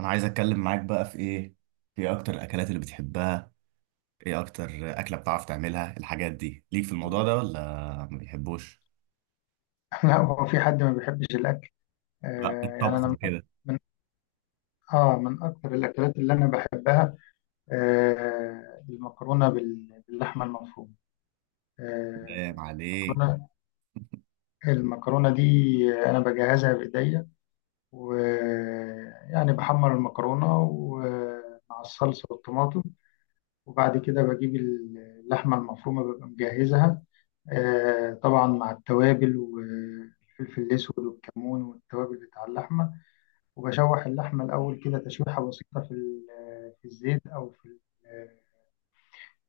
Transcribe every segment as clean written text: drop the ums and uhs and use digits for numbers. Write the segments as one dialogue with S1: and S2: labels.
S1: انا عايز اتكلم معاك بقى في ايه. في إيه اكتر الاكلات اللي بتحبها؟ ايه اكتر اكله بتعرف تعملها؟ الحاجات دي ليك في الموضوع ده ولا ما بيحبوش؟
S2: لا، هو في حد ما بيحبش الأكل؟
S1: لا، الطبخ
S2: أنا من أكتر
S1: وكده.
S2: من من أكتر الأكلات اللي أنا بحبها. المكرونة باللحمة المفرومة. آه
S1: سلام عليك.
S2: المكرونة المكرونة دي أنا بجهزها بإيديا، ويعني بحمر المكرونة ومع الصلصة والطماطم، وبعد كده بجيب اللحمة المفرومة ببقى مجهزها. طبعا مع التوابل والفلفل الأسود والكمون والتوابل بتاع اللحمة. وبشوح اللحمة الأول كده تشويحة بسيطة في الزيت أو ال-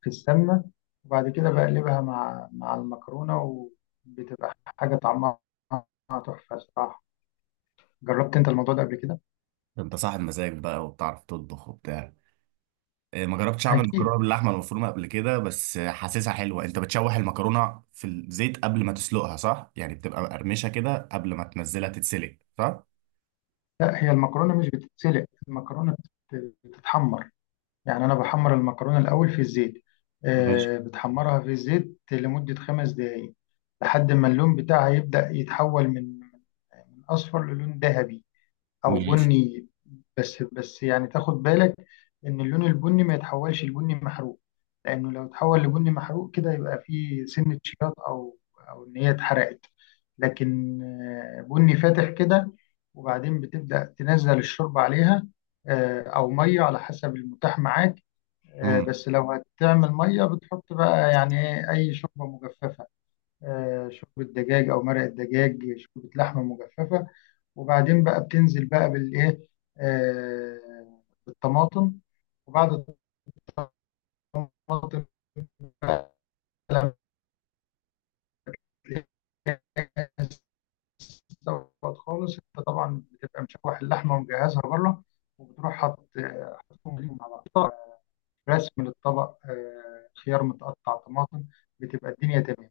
S2: في السمنة، وبعد كده بقلبها مع المكرونة، وبتبقى حاجة طعمها تحفة الصراحة. جربت أنت الموضوع ده قبل كده؟
S1: ده انت صاحب مزاج بقى وبتعرف تطبخ وبتاع. إيه، ما جربتش اعمل
S2: أكيد.
S1: مكرونه باللحمه المفرومه قبل كده، بس حاسسها حلوه. انت بتشوح المكرونه في الزيت قبل ما تسلقها صح؟ يعني بتبقى مقرمشه كده قبل ما تنزلها تتسلق صح؟
S2: لا، هي المكرونة مش بتتسلق، المكرونة بتتحمر. يعني أنا بحمر المكرونة الأول في الزيت،
S1: ماشي.
S2: بتحمرها في الزيت لمدة 5 دقايق، لحد ما اللون بتاعها يبدأ يتحول من أصفر للون ذهبي او
S1: ماشي.
S2: بني. بس يعني تاخد بالك ان اللون البني ما يتحولش لبني محروق، لانه لو اتحول لبني محروق كده يبقى فيه سنة شياط، او ان هي اتحرقت. لكن بني فاتح كده. وبعدين بتبدأ تنزل الشوربة عليها، او مية على حسب المتاح معاك.
S1: مم.
S2: بس لو هتعمل مية بتحط بقى يعني اي شوربة مجففة. شوربة دجاج او مرق الدجاج، شوربة لحمة مجففة. وبعدين بقى بتنزل بقى بالايه؟ آه بالطماطم. وبعد الطماطم بقى لما تلاقيها استوت خالص، انت طبعا بتبقى مشوح اللحمه ومجهزها بره، وبتروح حاط، حاطهم ليهم على بعض. رسم للطبق، خيار متقطع، طماطم. بتبقى الدنيا تمام.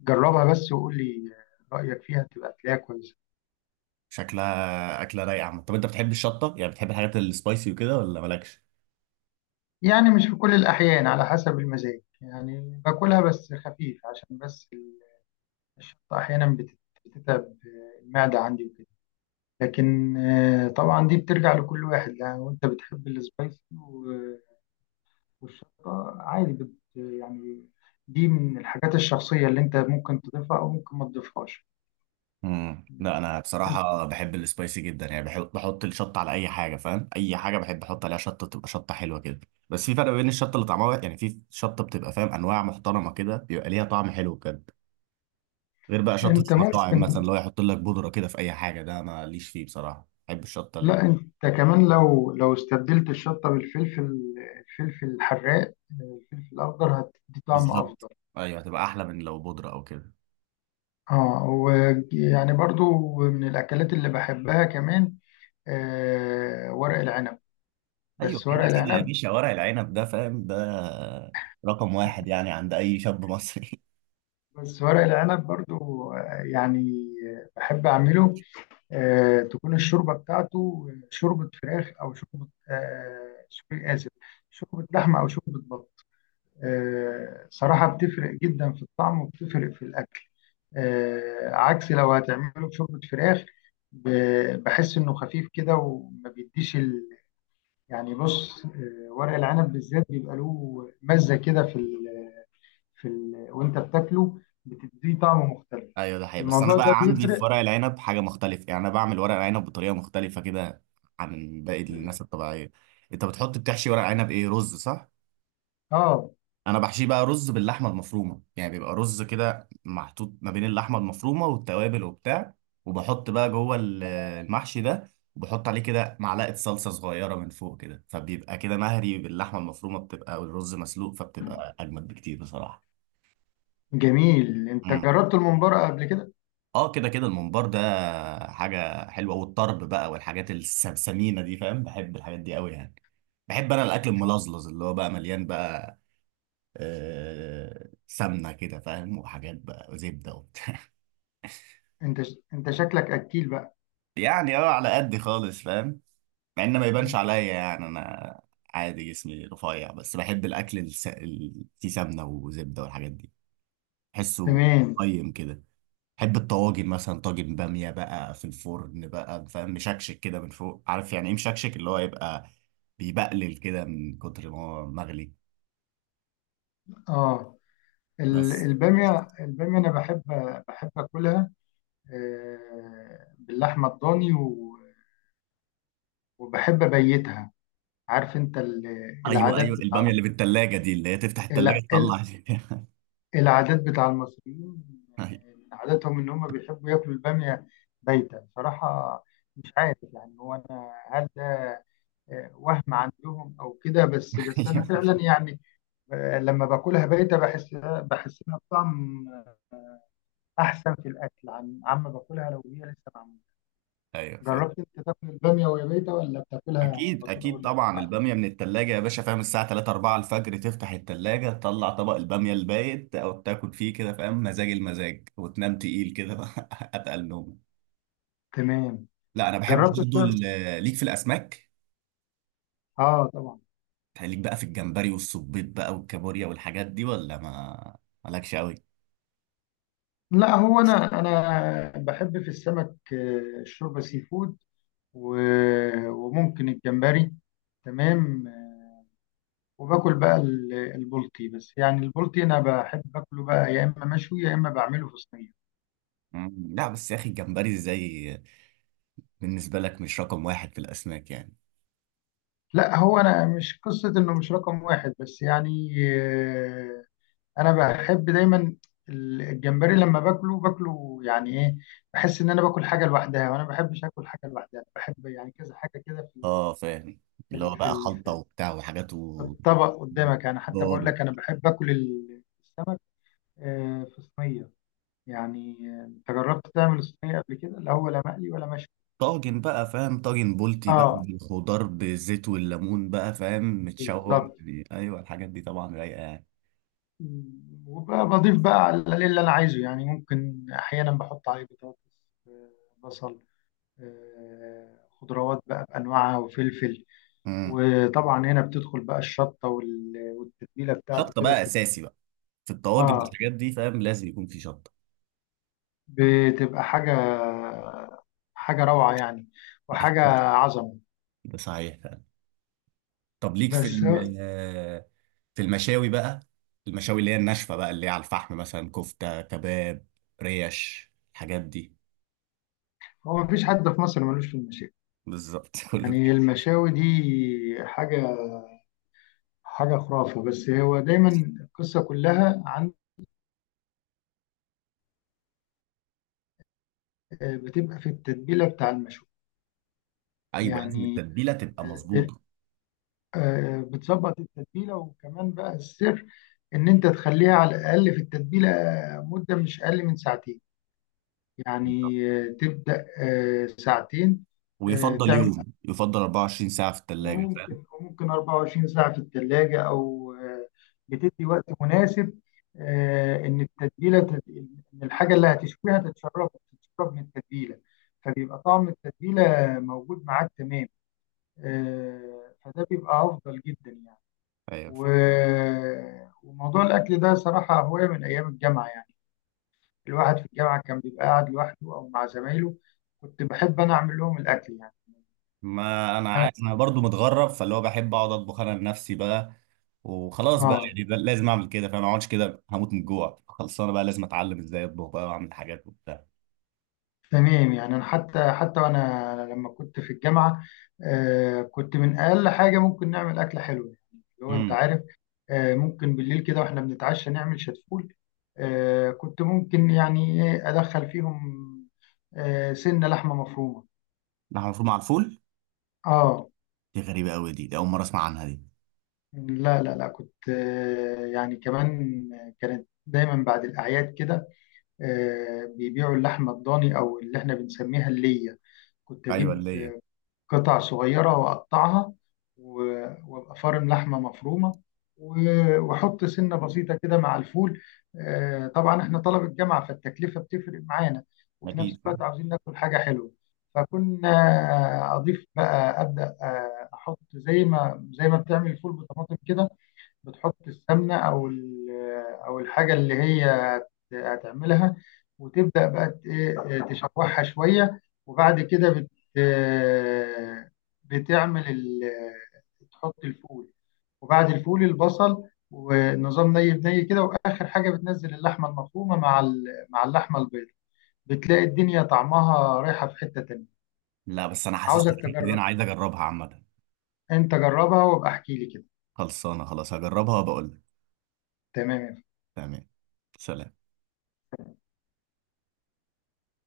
S2: جربها بس وقول لي رايك فيها، تبقى تلاقيها كويسه.
S1: شكلها اكله رايقه عامة. طب انت بتحب الشطه؟ يعني بتحب الحاجات السبايسي وكده ولا مالكش؟
S2: يعني مش في كل الاحيان، على حسب المزاج، يعني باكلها بس خفيف، عشان بس الشطة أحيانا بتتعب المعدة عندي وكده. لكن طبعا دي بترجع لكل واحد، يعني وأنت بتحب السبايسي والشطة عادي بت يعني. دي من الحاجات الشخصية اللي أنت ممكن تضيفها أو ممكن ما تضيفهاش.
S1: لا، انا بصراحه بحب السبايسي جدا، يعني بحب بحط الشطه على اي حاجه، فاهم اي حاجه بحب احط عليها شطه تبقى شطه حلوه كده. بس في فرق بين الشطه اللي طعمها، يعني في شطه بتبقى فاهم انواع محترمه كده بيبقى ليها طعم حلو بجد، غير بقى شطه
S2: أنت ممكن
S1: المطاعم مثلا اللي هو يحط لك بودره كده في اي حاجه. ده ماليش فيه بصراحه، بحب الشطه
S2: لا، أنت كمان لو استبدلت الشطة بالفلفل، الفلفل الحراق، الفلفل الأخضر هتدي طعم
S1: بالظبط.
S2: أفضل.
S1: ايوه، هتبقى احلى من لو بودره او كده.
S2: اه، ويعني برضو من الأكلات اللي بحبها كمان، ورق العنب.
S1: ايوه
S2: بس
S1: كده
S2: ورق
S1: كده يا
S2: العنب
S1: باشا، ورق العنب ده فاهم ده رقم واحد يعني عند اي شاب مصري.
S2: بس ورق العنب برضو، آه، يعني بحب أعمله. تكون الشوربة بتاعته شوربة فراخ أو شوربة، سوري آسف، شوربة لحمة أو شوربة بط. صراحة بتفرق جدا في الطعم وبتفرق في الأكل. عكس لو هتعمله بشوربة فراخ، بحس إنه خفيف كده وما بيديش يعني بص. ورق العنب بالذات بيبقى له مزة كده وانت بتاكله بتديه طعم مختلف.
S1: ايوه ده حقيقي، بس انا
S2: الموضوع ده
S1: بقى عندي
S2: بيفرق.
S1: في ورق العنب حاجه مختلفه، يعني انا بعمل ورق العنب بطريقه مختلفه كده عن باقي الناس الطبيعيه. انت بتحشي ورق عنب ايه، رز صح؟
S2: اه،
S1: انا بحشيه بقى رز باللحمه المفرومه، يعني بيبقى رز كده محطوط ما بين اللحمه المفرومه والتوابل وبتاع، وبحط بقى جوه المحشي ده، وبحط عليه كده معلقه صلصه صغيره من فوق كده، فبيبقى كده مهري باللحمه المفرومه بتبقى، والرز مسلوق، فبتبقى اجمد بكتير بصراحه.
S2: جميل. انت
S1: امم.
S2: جربت الممبار قبل كده؟
S1: اه كده كده، الممبار ده حاجه حلوه، والطرب بقى والحاجات السمينه دي فاهم، بحب الحاجات دي قوي يعني. بحب انا الاكل الملزلز اللي هو بقى مليان بقى آه، سمنه كده فاهم، وحاجات بقى وزبده وبتاع.
S2: انت شكلك اكيل بقى.
S1: يعني اه، على قد خالص فاهم. مع ان ما يبانش
S2: مم.
S1: عليا، يعني انا عادي جسمي رفيع، بس بحب الاكل اللي فيه سمنه وزبده والحاجات دي. بحسه
S2: تمام.
S1: قيم كده. بحب الطواجن مثلا، طاجن باميه بقى في الفرن بقى فاهم، مشكشك كده من فوق. عارف يعني ايه مشكشك؟ اللي هو يبقى بيبقلل كده من كتر ما هو مغلي.
S2: اه،
S1: بس
S2: الباميه، انا بحب، اكلها باللحمه الضاني وبحب ابيتها. عارف انت
S1: ايوه
S2: العادات
S1: ايوه، الباميه
S2: بتاع
S1: اللي بالتلاجة دي اللي هي تفتح التلاجة
S2: ال-
S1: تطلع.
S2: العادات بتاع المصريين، عاداتهم ان هم بيحبوا ياكلوا الباميه بايته بصراحه. مش عارف يعني هو انا هل ده وهم عندهم او كده، بس انا
S1: ايوه
S2: فعلا يعني لما باكلها بايته بحس، لها بطعم احسن في الاكل عما باكلها لو هي لسه معموله.
S1: ايوه فاهم.
S2: جربت انت تاكل الباميه وهي بايته، ولا بتاكلها
S1: اكيد
S2: على طول
S1: اكيد،
S2: اول ما
S1: طبعا
S2: تفتحها؟
S1: الباميه من التلاجة يا باشا فاهم، الساعه 3 4 الفجر تفتح التلاجة تطلع طبق الباميه البايت او تاكل فيه كده فاهم، مزاج المزاج، وتنام تقيل كده بقى، اتقل نوم.
S2: تمام.
S1: لا انا بحب
S2: جربت
S1: برضه
S2: تعمل؟
S1: ليك في الاسماك،
S2: اه طبعا.
S1: ليك بقى في الجمبري والصبيط بقى والكابوريا والحاجات دي، ولا ما مالكش قوي؟
S2: لا، هو انا بحب في السمك، الشوربه سي فود، وممكن الجمبري. تمام. وباكل بقى البلطي. بس يعني البلطي انا بحب اكله بقى، يا اما مشوي يا اما بعمله في صينيه.
S1: لا بس يا اخي الجمبري ازاي بالنسبه لك مش رقم واحد في الاسماك يعني؟
S2: لا، هو انا مش قصه انه مش رقم واحد، بس يعني انا بحب دايما الجمبري. لما باكله يعني ايه، بحس ان انا باكل حاجه لوحدها، وانا ما بحبش اكل حاجه لوحدها، بحب يعني كذا حاجه كده
S1: اه فاهم، اللي هو بقى خلطه
S2: في
S1: وبتاع وحاجات
S2: الطبق قدامك. يعني حتى بقول
S1: وخضار.
S2: لك انا بحب اكل السمك في صينيه. يعني انت جربت تعمل صينيه قبل كده؟ لا هو، لا مقلي ولا مشوي.
S1: طاجن بقى فاهم، طاجن بولتي بقى مم.
S2: اه،
S1: الخضار بالزيت والليمون بقى فاهم، متشوح
S2: بالظبط.
S1: يعني. ايوه الحاجات دي طبعا رايقه يعني.
S2: وبضيف بقى على اللي انا عايزه، يعني ممكن احيانا بحط عليه بطاطس، آه، بصل، خضروات بقى بانواعها، وفلفل.
S1: امم
S2: وطبعا هنا بتدخل بقى الشطه والتتبيله بتاعته
S1: شطه
S2: كده.
S1: بقى
S2: بتبقى،
S1: اساسي بقى في الطواجن
S2: اه،
S1: والحاجات دي فاهم، لازم يكون في شطه.
S2: بتبقى حاجه حاجه روعه يعني، وحاجه عظمه.
S1: ده صحيح فاهم. طب ليك في
S2: بس هو
S1: في المشاوي بقى؟ المشاوي اللي هي الناشفه بقى، اللي هي على الفحم مثلا، كفته، كباب، ريش، الحاجات دي.
S2: هو مفيش حد في مصر ملوش في المشاوي.
S1: بالظبط. كله.
S2: يعني المشاوي دي حاجة خرافة. بس هو دايما القصة كلها عن، بتبقى في التتبيلة بتاع المشوي.
S1: ايوه لازم
S2: يعني
S1: التتبيله تبقى
S2: آه،
S1: مظبوطه.
S2: بتظبط التتبيلة. وكمان بقى السر إن أنت تخليها على الأقل في التتبيلة مدة مش أقل من ساعتين.
S1: بالظبط.
S2: يعني تبدأ ساعتين،
S1: ويفضل يوم، يفضل 24 ساعه في الثلاجه فاهم.
S2: وممكن 24 ساعة في الثلاجة، أو بتدي وقت مناسب، إن التتبيلة إن الحاجة اللي هتشويها تتشرب، من التتبيلة. فبيبقى طعم التتبيلة موجود معاك. تمام. فده بيبقى أفضل جدا يعني.
S1: ايوه،
S2: وموضوع الأكل ده صراحة هواية من أيام الجامعة. يعني الواحد في الجامعة كان بيبقى قاعد لوحده أو مع زمايله، كنت بحب أنا أعمل لهم الأكل.
S1: ما انا
S2: أنا-
S1: عارف، انا برضو متغرب فاللي هو بحب اقعد اطبخ انا لنفسي بقى وخلاص بقى،
S2: آه،
S1: يعني ده لازم اعمل كده، فانا ما اقعدش كده هموت من الجوع، خلصانه بقى لازم اتعلم ازاي اطبخ بقى واعمل حاجات وبتاع.
S2: تمام. يعني انا حتى وانا لما كنت في الجامعه، كنت من اقل حاجه ممكن نعمل اكله حلوه. يعني اللي هو انت
S1: امم
S2: عارف، ممكن بالليل كده واحنا بنتعشى نعمل شتفول. كنت ممكن يعني ادخل فيهم سنه لحمه مفرومه.
S1: لحمة مفرومة على الفول؟
S2: اه.
S1: دي غريبة قوي، دي أول مرة أسمع عنها دي.
S2: لا لا لا، كنت كمان كانت دايما بعد الاعياد كده بيبيعوا اللحمه الضاني، او اللي احنا بنسميها الليه. كنت
S1: ايوه
S2: اجيب
S1: اللي هي.
S2: قطع صغيرة وأقطعها، و- وأبقى فارم لحمة مفرومة، وأحط سنة بسيطة كده مع الفول. طبعا إحنا طلبة جامعة، فالتكلفة بتفرق معانا، وفي نفس
S1: اكيد آه.
S2: الوقت عاوزين ناكل حاجة حلوة. فكنا أضيف بقى، أبدأ أحط زي ما بتعمل الفول بطماطم كده. بتحط السمنة أو الحاجة اللي هي هتعملها، وتبدأ بقى ت- إيه، تشوحها شوية. وبعد كده بت آه، بتعمل تحط الفول، وبعد الفول البصل، ونظام ني بني كده. وآخر حاجة بتنزل اللحمة المفرومة مع اللحمة البيضاء. بتلاقي الدنيا طعمها رايحة في حتة تانية.
S1: لا بس أنا حاسس إن
S2: عاوزك
S1: الفكرة دي أنا
S2: تجرب.
S1: عايز أجربها عامة.
S2: انت جربها وابقى احكي لي كده.
S1: خلصانة خلاص هجربها وبقول لك.
S2: تمام يا
S1: تمام. سلام.